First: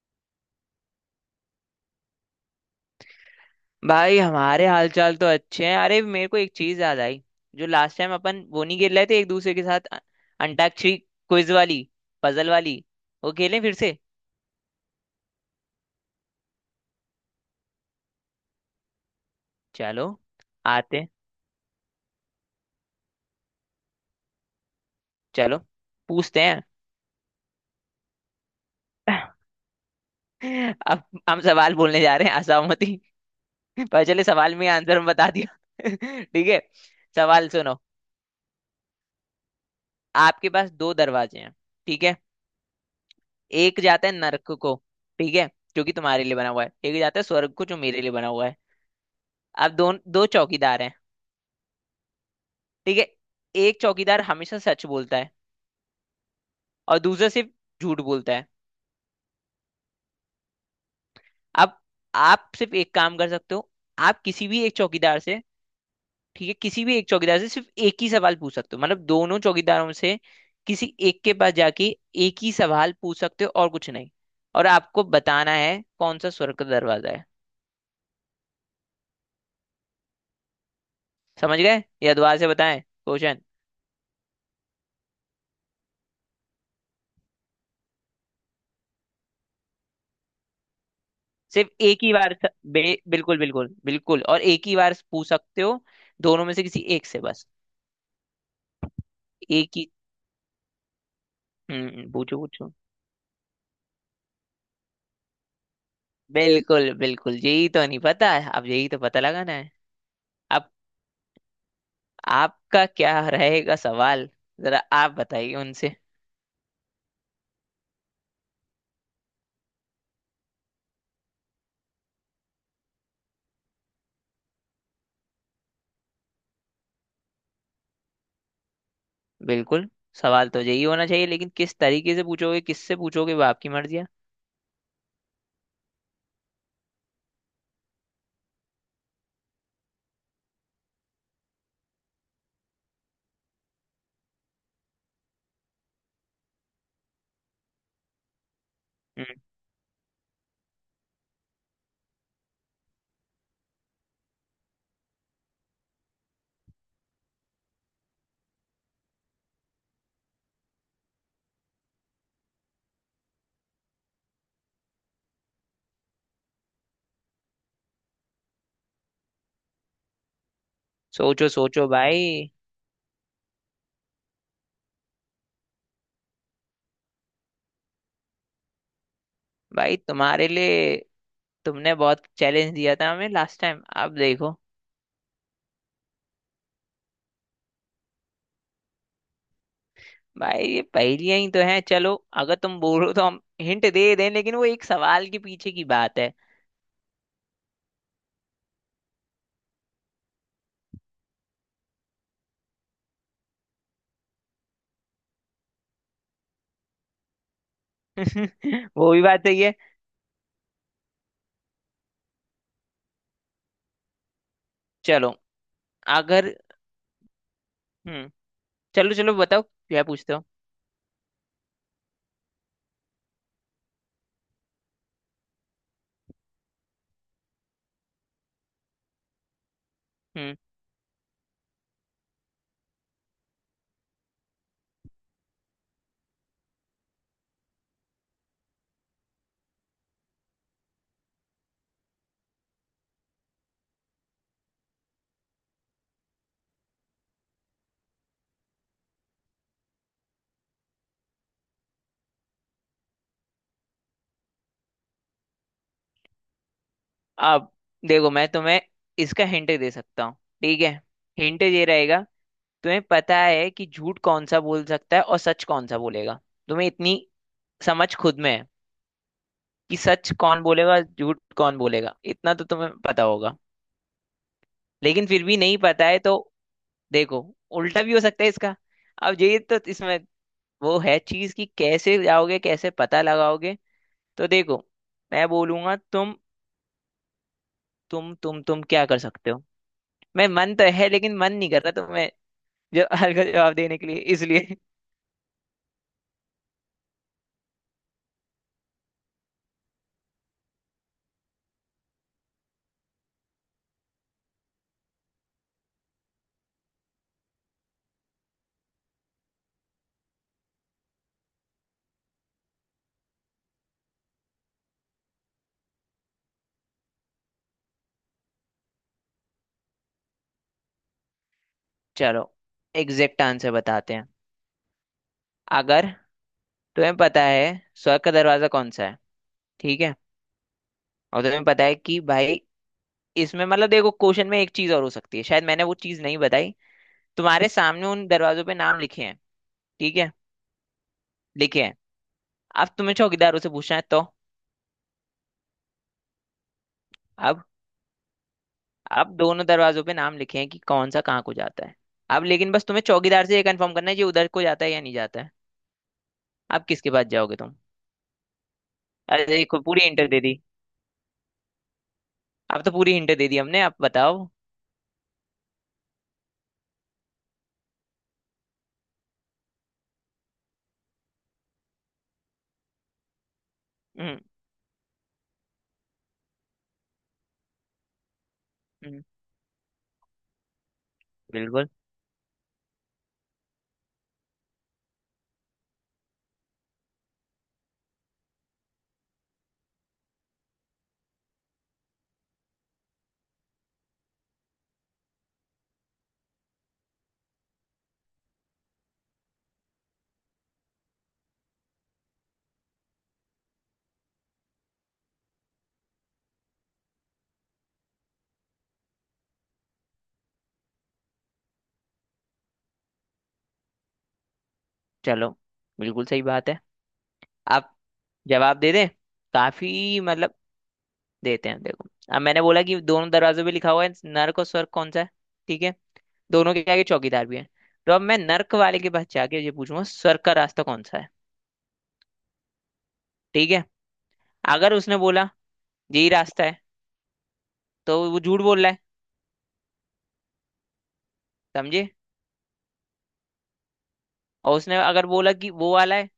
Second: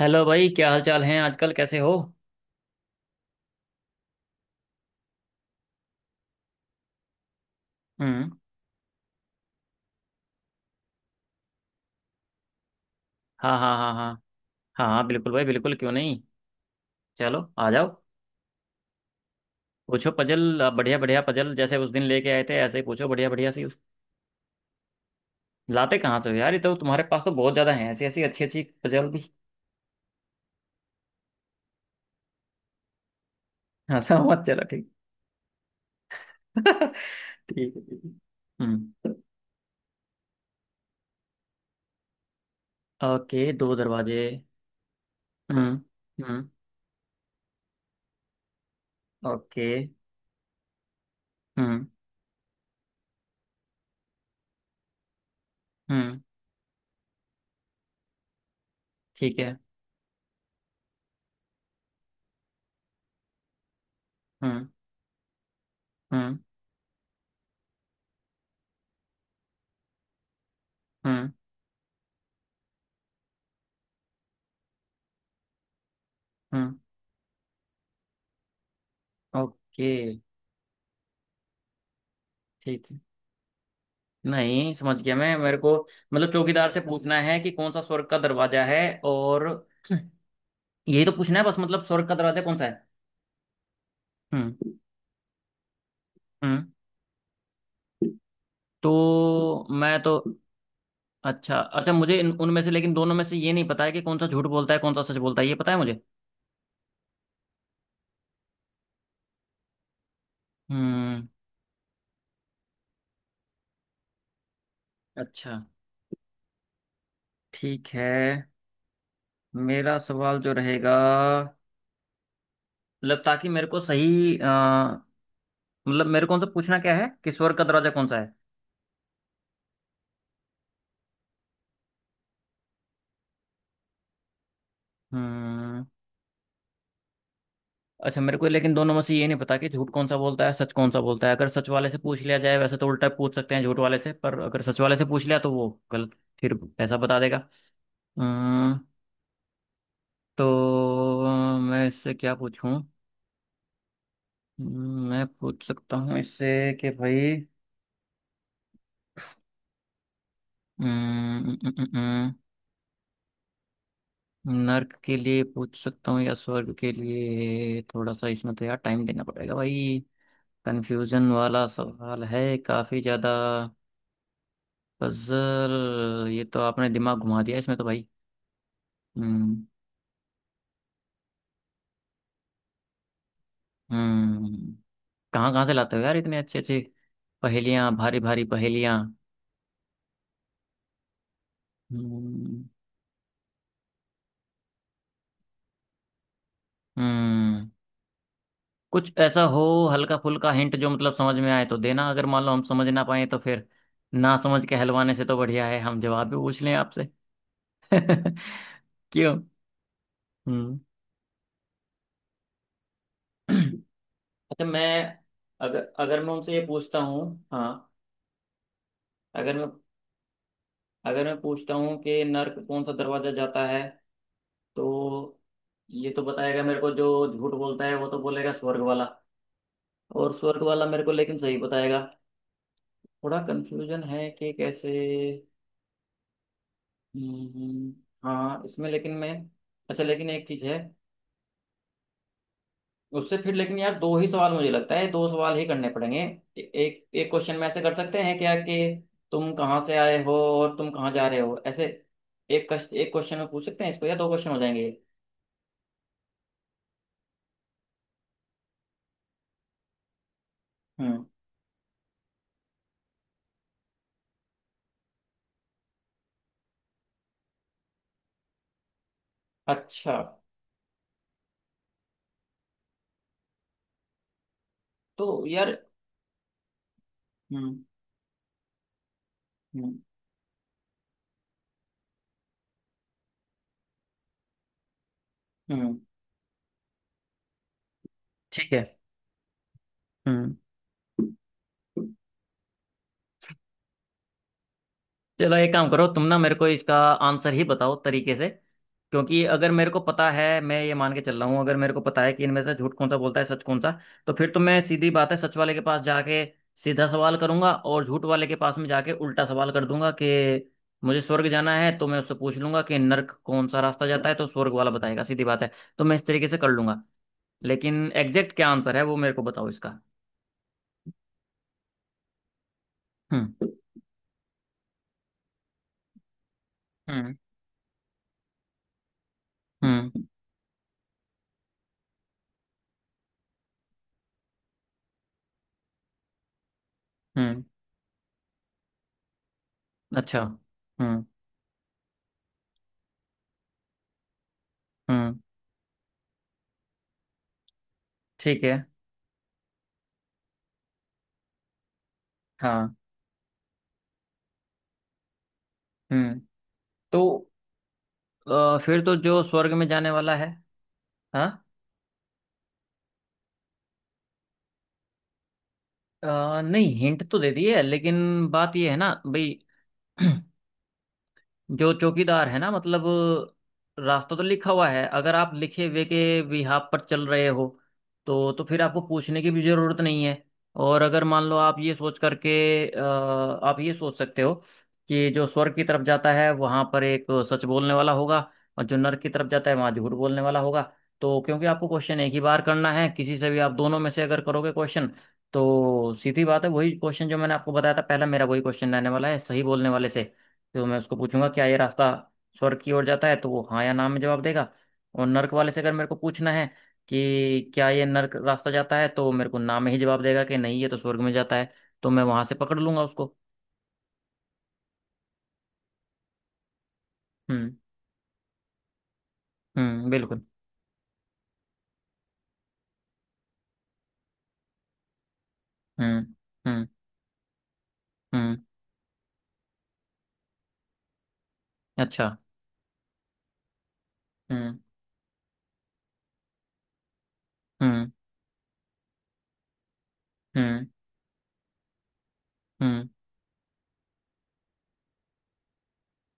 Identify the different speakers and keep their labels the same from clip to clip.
Speaker 1: Hello भाई, क्या हाल चाल हैं आजकल? कैसे हो?
Speaker 2: भाई हमारे हालचाल तो अच्छे हैं। अरे मेरे को एक चीज याद आई। जो लास्ट टाइम
Speaker 1: हम्म।
Speaker 2: अपन वो नहीं खेल रहे थे एक दूसरे के साथ अंताक्षरी क्विज वाली, पजल वाली, वो
Speaker 1: हाँ,
Speaker 2: खेलें फिर
Speaker 1: हाँ, हाँ,
Speaker 2: से।
Speaker 1: हाँ। हाँ, हाँ, बिल्कुल भाई, बिल्कुल, क्यों नहीं। चलो, आ जाओ।
Speaker 2: चलो
Speaker 1: पूछो पजल, आप
Speaker 2: आते
Speaker 1: बढ़िया
Speaker 2: हैं,
Speaker 1: बढ़िया पजल जैसे उस दिन लेके आए थे ऐसे ही पूछो, बढ़िया बढ़िया सी।
Speaker 2: चलो
Speaker 1: लाते कहाँ से हो
Speaker 2: पूछते
Speaker 1: यार, ये
Speaker 2: हैं।
Speaker 1: तो तुम्हारे पास तो बहुत ज्यादा हैं ऐसी ऐसी अच्छी अच्छी पजल भी।
Speaker 2: अब हम सवाल बोलने जा रहे हैं। असहमति
Speaker 1: हाँ,
Speaker 2: पर चले
Speaker 1: सब मत,
Speaker 2: सवाल
Speaker 1: चलो
Speaker 2: में
Speaker 1: ठीक।
Speaker 2: आंसर हम बता दिया। ठीक है, सवाल
Speaker 1: ठीक
Speaker 2: सुनो।
Speaker 1: है, ठीक है। हम्म।
Speaker 2: आपके पास दो दरवाजे हैं, ठीक है।
Speaker 1: ओके, दो
Speaker 2: एक जाता है
Speaker 1: दरवाजे।
Speaker 2: नरक को, ठीक है,
Speaker 1: हम्म।
Speaker 2: जो कि तुम्हारे लिए
Speaker 1: हम्म।
Speaker 2: बना हुआ है। एक जाता है स्वर्ग को, जो मेरे लिए बना हुआ है।
Speaker 1: ओके।
Speaker 2: अब दो, दो चौकीदार हैं,
Speaker 1: हम्म।
Speaker 2: ठीक है। एक चौकीदार हमेशा सच बोलता है
Speaker 1: हम्म।
Speaker 2: और दूसरा सिर्फ झूठ बोलता है।
Speaker 1: ठीक है।
Speaker 2: अब आप सिर्फ एक काम कर सकते हो। आप किसी भी
Speaker 1: हम्म।
Speaker 2: एक चौकीदार से,
Speaker 1: हम्म।
Speaker 2: ठीक है, किसी भी एक चौकीदार से सिर्फ एक ही सवाल पूछ सकते हो। मतलब दोनों चौकीदारों से किसी एक
Speaker 1: हम्म।
Speaker 2: के पास जाके एक ही सवाल पूछ सकते हो और कुछ नहीं। और आपको बताना है कौन सा स्वर्ग का
Speaker 1: हम्म।
Speaker 2: दरवाजा है।
Speaker 1: ओके।
Speaker 2: समझ गए या दोबारा से बताएं
Speaker 1: ठीक है।
Speaker 2: क्वेश्चन।
Speaker 1: नहीं, समझ गया मैं, मेरे को। मतलब चौकीदार से पूछना है कि कौन सा स्वर्ग का दरवाजा है। और, यही तो पूछना है बस,
Speaker 2: सिर्फ
Speaker 1: मतलब
Speaker 2: एक
Speaker 1: स्वर्ग
Speaker 2: ही
Speaker 1: का
Speaker 2: बार
Speaker 1: दरवाजा कौन सा है।
Speaker 2: बिल्कुल बिल्कुल बिल्कुल, और एक ही
Speaker 1: हम्म।
Speaker 2: बार पूछ सकते हो, दोनों में से
Speaker 1: हम्म।
Speaker 2: किसी एक से बस,
Speaker 1: तो
Speaker 2: एक ही।
Speaker 1: मैं तो। अच्छा, अच्छा, मुझे
Speaker 2: पूछो
Speaker 1: उनमें से,
Speaker 2: पूछो।
Speaker 1: लेकिन दोनों में से ये नहीं पता है कि कौन सा झूठ बोलता है कौन सा सच बोलता है, ये पता है मुझे।
Speaker 2: बिल्कुल बिल्कुल, यही तो नहीं पता है, अब यही तो पता लगाना है। अब
Speaker 1: हम्म।
Speaker 2: आपका क्या रहेगा सवाल, जरा आप
Speaker 1: अच्छा।
Speaker 2: बताइए उनसे।
Speaker 1: ठीक है। मेरा सवाल जो रहेगा, मतलब ताकि मेरे को सही मतलब मेरे को उनसे पूछना क्या है कि स्वर्ग का दरवाजा कौन सा है।
Speaker 2: बिल्कुल, सवाल तो यही होना चाहिए, लेकिन किस तरीके से पूछोगे, किससे पूछोगे, वो आपकी मर्जी है।
Speaker 1: हम्म। अच्छा, मेरे को लेकिन दोनों में से ये नहीं पता कि झूठ कौन सा बोलता है, सच कौन सा बोलता है। अगर सच वाले से पूछ लिया जाए वैसे तो, उल्टा पूछ सकते हैं झूठ वाले से, पर अगर सच वाले से पूछ लिया तो वो गलत, फिर ऐसा बता देगा। अम्म,
Speaker 2: हम्म,
Speaker 1: तो मैं इससे क्या पूछूं? मैं पूछ सकता हूँ इससे कि भाई, अम्म, अम्म, अम्म, अम्म, नर्क के लिए पूछ सकता हूँ या स्वर्ग के लिए, थोड़ा सा इसमें तो यार टाइम देना पड़ेगा भाई। कंफ्यूजन
Speaker 2: सोचो
Speaker 1: वाला
Speaker 2: सोचो
Speaker 1: सवाल
Speaker 2: भाई।
Speaker 1: है काफी ज्यादा। पजल ये तो आपने दिमाग घुमा दिया इसमें तो भाई। हम्म।
Speaker 2: भाई तुम्हारे लिए, तुमने बहुत चैलेंज दिया था हमें लास्ट टाइम, अब देखो।
Speaker 1: हम्म। कहाँ कहाँ से लाते हो यार इतने अच्छे अच्छे पहेलियाँ, भारी भारी पहेलियाँ।
Speaker 2: भाई ये पहेलियां ही तो हैं। चलो, अगर
Speaker 1: हम्म।
Speaker 2: तुम बोलो तो हम हिंट दे दें, लेकिन वो एक सवाल के पीछे की बात है।
Speaker 1: हम्म। कुछ ऐसा हो हल्का फुल्का हिंट, जो मतलब समझ में आए तो देना, अगर मान लो हम समझ ना पाए तो फिर, ना समझ के हलवाने से तो बढ़िया है हम जवाब भी पूछ लें आपसे। क्यों?
Speaker 2: वो भी बात सही है।
Speaker 1: हम्म। अच्छा मैं,
Speaker 2: चलो,
Speaker 1: अगर अगर मैं उनसे
Speaker 2: अगर,
Speaker 1: ये पूछता हूँ, हाँ,
Speaker 2: हम्म, चलो चलो
Speaker 1: अगर
Speaker 2: बताओ
Speaker 1: मैं
Speaker 2: क्या पूछते हो।
Speaker 1: अगर मैं पूछता हूँ कि नर्क कौन सा दरवाजा जाता है, तो ये तो बताएगा मेरे को, जो झूठ बोलता है वो तो बोलेगा स्वर्ग वाला, और
Speaker 2: हम्म,
Speaker 1: स्वर्ग वाला मेरे को लेकिन सही बताएगा। थोड़ा कंफ्यूजन है कि कैसे। हम्म। हाँ इसमें, लेकिन मैं, अच्छा लेकिन एक चीज है, उससे फिर लेकिन यार दो ही सवाल मुझे लगता है, दो सवाल ही करने पड़ेंगे, एक एक क्वेश्चन में ऐसे कर सकते हैं क्या कि, तुम कहाँ से आए हो और तुम कहाँ जा रहे हो, ऐसे। एक क्वेश्चन में पूछ सकते हैं इसको, या दो क्वेश्चन हो जाएंगे।
Speaker 2: अब देखो, मैं तुम्हें इसका हिंट दे सकता हूँ, ठीक है।
Speaker 1: ये?
Speaker 2: हिंट ये रहेगा, तुम्हें पता है कि झूठ कौन सा बोल सकता है और सच कौन सा बोलेगा। तुम्हें इतनी समझ खुद में है कि
Speaker 1: अच्छा,
Speaker 2: सच कौन बोलेगा, झूठ कौन बोलेगा, इतना तो तुम्हें पता होगा।
Speaker 1: तो
Speaker 2: लेकिन फिर भी
Speaker 1: यार,
Speaker 2: नहीं पता है तो देखो,
Speaker 1: हम्म।
Speaker 2: उल्टा भी हो सकता है इसका। अब ये तो
Speaker 1: हम्म।
Speaker 2: इसमें वो है चीज कि कैसे जाओगे, कैसे पता लगाओगे। तो देखो, मैं बोलूंगा
Speaker 1: हम्म।
Speaker 2: तुम, तुम तुम
Speaker 1: ठीक है।
Speaker 2: तुम क्या कर सकते हो। मैं
Speaker 1: हम्म।
Speaker 2: मन तो है लेकिन मन नहीं कर रहा तो मैं जो हल्का जवाब देने के लिए इसलिए।
Speaker 1: चलो एक काम करो तुम, ना मेरे को इसका आंसर ही बताओ तरीके से। क्योंकि अगर मेरे को पता है, मैं ये मान के चल रहा हूँ, अगर मेरे को पता है कि इनमें से झूठ कौन सा बोलता है सच कौन सा, तो फिर तो मैं, सीधी बात है, सच वाले के पास जाके सीधा सवाल करूंगा, और झूठ वाले के पास में जाके उल्टा सवाल कर दूंगा कि, मुझे स्वर्ग जाना है तो मैं उससे पूछ लूंगा कि नर्क कौन सा रास्ता जाता है, तो स्वर्ग वाला बताएगा, सीधी बात है। तो मैं इस तरीके से कर लूंगा। लेकिन एग्जैक्ट क्या आंसर है वो मेरे को बताओ इसका।
Speaker 2: चलो, एग्जैक्ट
Speaker 1: हम्म।
Speaker 2: आंसर बताते हैं। अगर तुम्हें
Speaker 1: हम्म।
Speaker 2: पता है स्वर्ग का दरवाजा कौन सा है, ठीक है,
Speaker 1: हम्म।
Speaker 2: और तुम्हें पता है कि भाई, इसमें मतलब देखो क्वेश्चन में एक चीज और हो सकती है, शायद मैंने वो चीज नहीं बताई।
Speaker 1: हम्म।
Speaker 2: तुम्हारे सामने उन दरवाजों पे नाम लिखे हैं, ठीक है,
Speaker 1: अच्छा। हम्म।
Speaker 2: लिखे हैं। अब तुम्हें चौकीदारों से पूछना है तो,
Speaker 1: हम्म।
Speaker 2: अब
Speaker 1: ठीक है।
Speaker 2: अब दोनों दरवाजों पे नाम लिखे हैं कि कौन सा कहाँ को जाता है। अब लेकिन बस
Speaker 1: हाँ।
Speaker 2: तुम्हें चौकीदार से ये कंफर्म करना है, ये उधर को जाता है या नहीं जाता है।
Speaker 1: हम्म।
Speaker 2: अब किसके
Speaker 1: तो
Speaker 2: पास जाओगे तुम।
Speaker 1: फिर तो जो
Speaker 2: अरे
Speaker 1: स्वर्ग
Speaker 2: देखो
Speaker 1: में
Speaker 2: पूरी
Speaker 1: जाने
Speaker 2: हिंट
Speaker 1: वाला
Speaker 2: दे
Speaker 1: है,
Speaker 2: दी।
Speaker 1: हाँ,
Speaker 2: अब तो पूरी हिंट दे दी हमने, आप बताओ।
Speaker 1: नहीं, हिंट तो दे दी है लेकिन बात यह है ना भाई। जो चौकीदार है ना, मतलब रास्ता
Speaker 2: हम्म,
Speaker 1: तो लिखा हुआ है, अगर आप लिखे हुए के बिहाफ पर चल रहे हो, तो फिर आपको
Speaker 2: हम्म,
Speaker 1: पूछने की भी जरूरत नहीं है। और अगर मान लो आप
Speaker 2: बिल्कुल।
Speaker 1: ये सोच करके, अ, आप ये सोच सकते हो कि जो स्वर्ग की तरफ जाता है वहां पर एक सच बोलने वाला होगा, और जो नर्क की तरफ जाता है वहां झूठ बोलने वाला होगा। तो क्योंकि आपको क्वेश्चन एक ही बार करना है किसी से भी, आप दोनों में से अगर करोगे क्वेश्चन, तो सीधी बात है, वही क्वेश्चन जो मैंने आपको बताया था पहला मेरा, वही क्वेश्चन रहने वाला है सही बोलने वाले से। तो मैं उसको पूछूंगा क्या ये रास्ता स्वर्ग की ओर जाता है, तो वो हाँ या ना में जवाब देगा। और नर्क वाले से अगर मेरे को पूछना है कि क्या ये नर्क रास्ता जाता है, तो वो मेरे को ना में ही जवाब देगा कि नहीं ये तो स्वर्ग में जाता है। तो मैं वहां से पकड़ लूंगा उसको।
Speaker 2: चलो, बिल्कुल सही बात है।
Speaker 1: हम्म।
Speaker 2: आप जवाब दे दें
Speaker 1: हम्म।
Speaker 2: काफी
Speaker 1: बिल्कुल।
Speaker 2: मतलब। देते हैं देखो। अब मैंने बोला कि दोनों दरवाजों पे लिखा हुआ है नर्क और स्वर्ग कौन सा है, ठीक है।
Speaker 1: हम्म।
Speaker 2: दोनों के
Speaker 1: हम्म।
Speaker 2: आगे चौकीदार भी है। तो अब मैं
Speaker 1: हम्म।
Speaker 2: नर्क वाले के पास जाके ये पूछूंगा, स्वर्ग का रास्ता कौन सा है,
Speaker 1: अच्छा।
Speaker 2: ठीक है।
Speaker 1: हम्म।
Speaker 2: अगर उसने बोला यही रास्ता है,
Speaker 1: हम्म।
Speaker 2: तो वो झूठ बोल रहा है,
Speaker 1: हम्म।
Speaker 2: समझे।
Speaker 1: हम्म।
Speaker 2: और उसने अगर बोला कि वो वाला है,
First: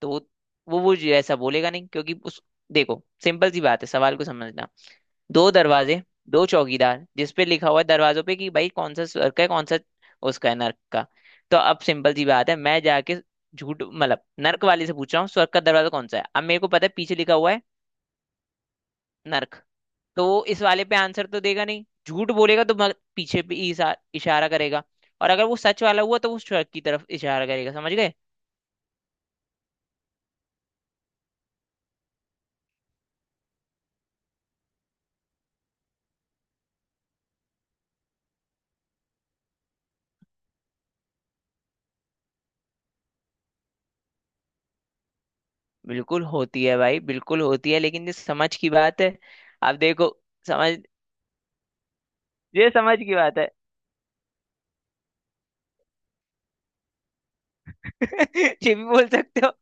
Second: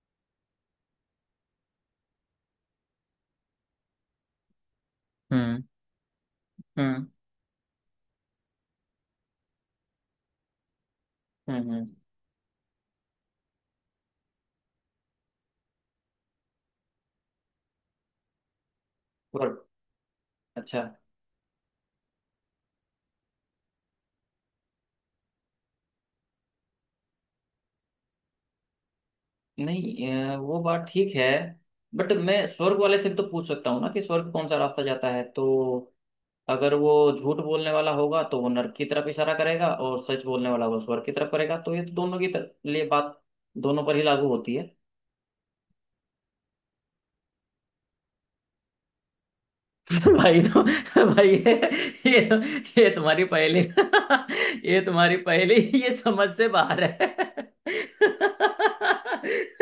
Speaker 2: तो वो जो ऐसा बोलेगा नहीं क्योंकि उस, देखो सिंपल सी बात है सवाल को समझना। दो
Speaker 1: हम्म।
Speaker 2: दरवाजे, दो
Speaker 1: हम्म।
Speaker 2: चौकीदार, जिसपे लिखा हुआ है दरवाजों पे कि भाई कौन सा स्वर्ग का है, कौन सा उसका है नर्क का।
Speaker 1: हम्म।
Speaker 2: तो अब सिंपल सी बात है, मैं जाके झूठ मतलब नर्क वाले से पूछ रहा हूँ स्वर्ग का दरवाजा कौन सा है। अब मेरे को पता है पीछे लिखा हुआ है नर्क,
Speaker 1: स्वर्ग।
Speaker 2: तो वो इस
Speaker 1: अच्छा।
Speaker 2: वाले पे आंसर तो देगा नहीं, झूठ बोलेगा, तो पीछे पे इशारा करेगा। और अगर वो सच वाला हुआ तो वो स्वर्ग की तरफ इशारा करेगा, समझ गए।
Speaker 1: नहीं, वो बात ठीक है। बट मैं स्वर्ग वाले से भी तो पूछ सकता हूँ ना कि स्वर्ग कौन सा रास्ता जाता है, तो अगर वो झूठ बोलने वाला होगा तो वो नर्क की तरफ इशारा करेगा, और सच बोलने वाला होगा स्वर्ग की तरफ करेगा। तो ये तो दोनों की लिए बात, दोनों पर ही लागू होती है।
Speaker 2: बिल्कुल होती है भाई, बिल्कुल होती है, लेकिन ये समझ की बात है। आप देखो,
Speaker 1: भाई तो,
Speaker 2: समझ,
Speaker 1: भाई ये, ये, तो,
Speaker 2: ये
Speaker 1: ये
Speaker 2: समझ की
Speaker 1: तुम्हारी
Speaker 2: बात है।
Speaker 1: पहेली, ये तुम्हारी पहेली, ये समझ से बाहर है।
Speaker 2: ये भी बोल सकते हो,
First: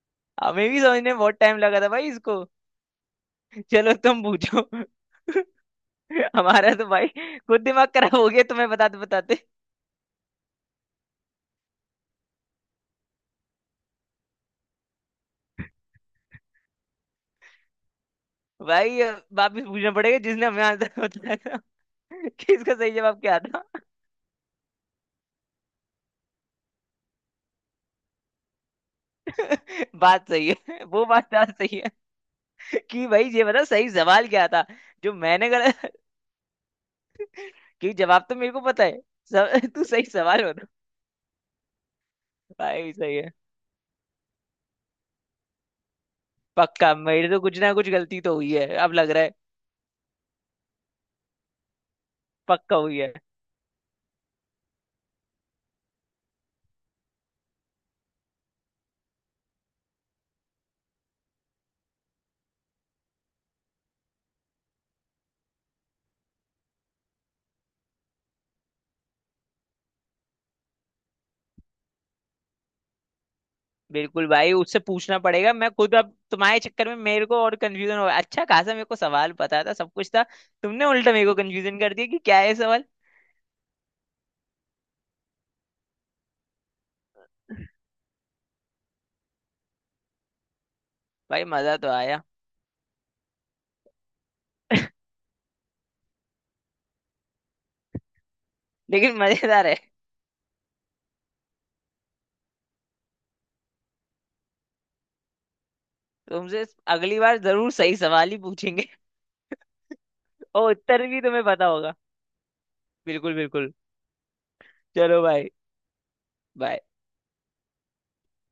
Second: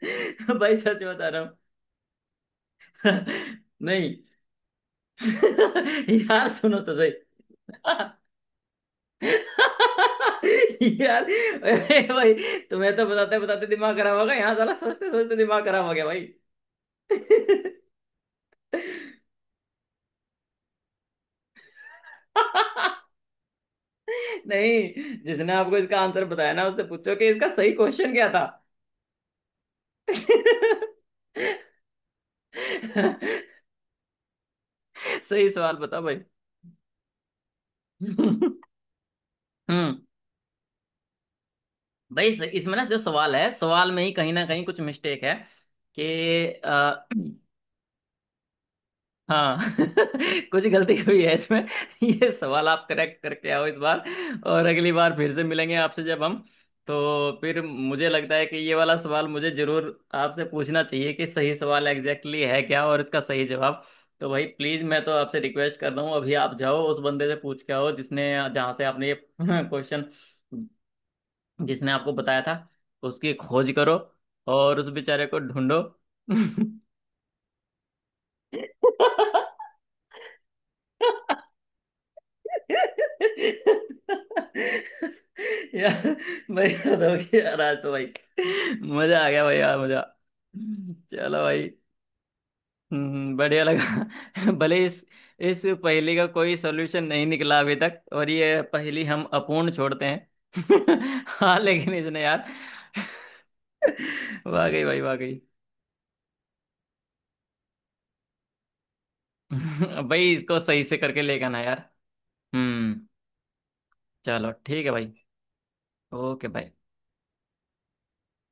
Speaker 2: हमें
Speaker 1: भाई
Speaker 2: भी
Speaker 1: सच
Speaker 2: समझने में
Speaker 1: बता
Speaker 2: बहुत
Speaker 1: रहा हूँ।
Speaker 2: टाइम लगा था भाई इसको। चलो
Speaker 1: नहीं।
Speaker 2: तुम पूछो।
Speaker 1: यार
Speaker 2: हमारा
Speaker 1: सुनो
Speaker 2: तो
Speaker 1: तो
Speaker 2: भाई
Speaker 1: सही।
Speaker 2: खुद दिमाग खराब हो गया तुम्हें बताते बताते।
Speaker 1: यार, अरे भाई, तुम्हें तो बताते बताते दिमाग खराब हो गया, यहाँ साला सोचते सोचते दिमाग खराब हो गया भाई।
Speaker 2: भाई अब वापस पूछना पड़ेगा जिसने हमें आंसर बताया था कि इसका सही जवाब क्या था।
Speaker 1: नहीं, जिसने आपको इसका आंसर बताया ना उससे पूछो कि इसका सही क्वेश्चन क्या था।
Speaker 2: बात सही है, वो बात बात सही है कि भाई ये बता सही सवाल क्या था, जो
Speaker 1: सही
Speaker 2: मैंने
Speaker 1: सवाल
Speaker 2: गलत,
Speaker 1: बता भाई।
Speaker 2: क्योंकि जवाब तो
Speaker 1: हम्म।
Speaker 2: मेरे को पता है सब। तू सही सवाल बता।
Speaker 1: भाई इसमें ना
Speaker 2: भाई
Speaker 1: जो
Speaker 2: सही है,
Speaker 1: सवाल है, सवाल में ही कहीं ना कहीं कुछ मिस्टेक है कि,
Speaker 2: पक्का मेरे तो कुछ ना कुछ गलती तो हुई है, अब लग रहा है
Speaker 1: हाँ। कुछ गलती हुई है इसमें। ये सवाल
Speaker 2: पक्का
Speaker 1: आप
Speaker 2: हुई है।
Speaker 1: करेक्ट करके आओ इस बार, और अगली बार फिर से मिलेंगे आपसे जब हम, तो फिर मुझे लगता है कि ये वाला सवाल मुझे जरूर आपसे पूछना चाहिए कि सही सवाल एग्जैक्टली है क्या, और इसका सही जवाब। तो भाई प्लीज, मैं तो आपसे रिक्वेस्ट कर रहा हूँ अभी, आप जाओ उस बंदे से पूछ के आओ जिसने, जहाँ से आपने ये क्वेश्चन, जिसने आपको बताया था, उसकी खोज करो,
Speaker 2: बिल्कुल भाई,
Speaker 1: और
Speaker 2: उससे
Speaker 1: उस
Speaker 2: पूछना
Speaker 1: बेचारे को
Speaker 2: पड़ेगा। मैं
Speaker 1: ढूंढो।
Speaker 2: खुद अब तुम्हारे चक्कर में मेरे को और कंफ्यूजन हो, अच्छा खासा मेरे को सवाल पता था, सब कुछ था। तुमने उल्टा मेरे को कंफ्यूजन कर दिया कि क्या है सवाल।
Speaker 1: यार भाई, याद हो गया यार आज तो भाई, मजा आ गया भाई, यार मजा। चलो
Speaker 2: भाई
Speaker 1: भाई।
Speaker 2: मजा तो आया।
Speaker 1: हम्म, बढ़िया लगा। भले इस पहेली का कोई सॉल्यूशन नहीं निकला अभी तक, और ये पहेली
Speaker 2: लेकिन
Speaker 1: हम
Speaker 2: मजेदार
Speaker 1: अपूर्ण
Speaker 2: है।
Speaker 1: छोड़ते हैं। हाँ लेकिन इसने यार, वाकई भाई, वाकई।
Speaker 2: तुमसे अगली बार जरूर सही सवाल ही पूछेंगे।
Speaker 1: भाई इसको
Speaker 2: और
Speaker 1: सही से
Speaker 2: उत्तर भी
Speaker 1: करके
Speaker 2: तुम्हें
Speaker 1: लेकर आना
Speaker 2: पता
Speaker 1: यार।
Speaker 2: होगा।
Speaker 1: हम्म।
Speaker 2: बिल्कुल बिल्कुल।
Speaker 1: चलो, ठीक है भाई।
Speaker 2: चलो भाई,
Speaker 1: ओके भाई।
Speaker 2: bye।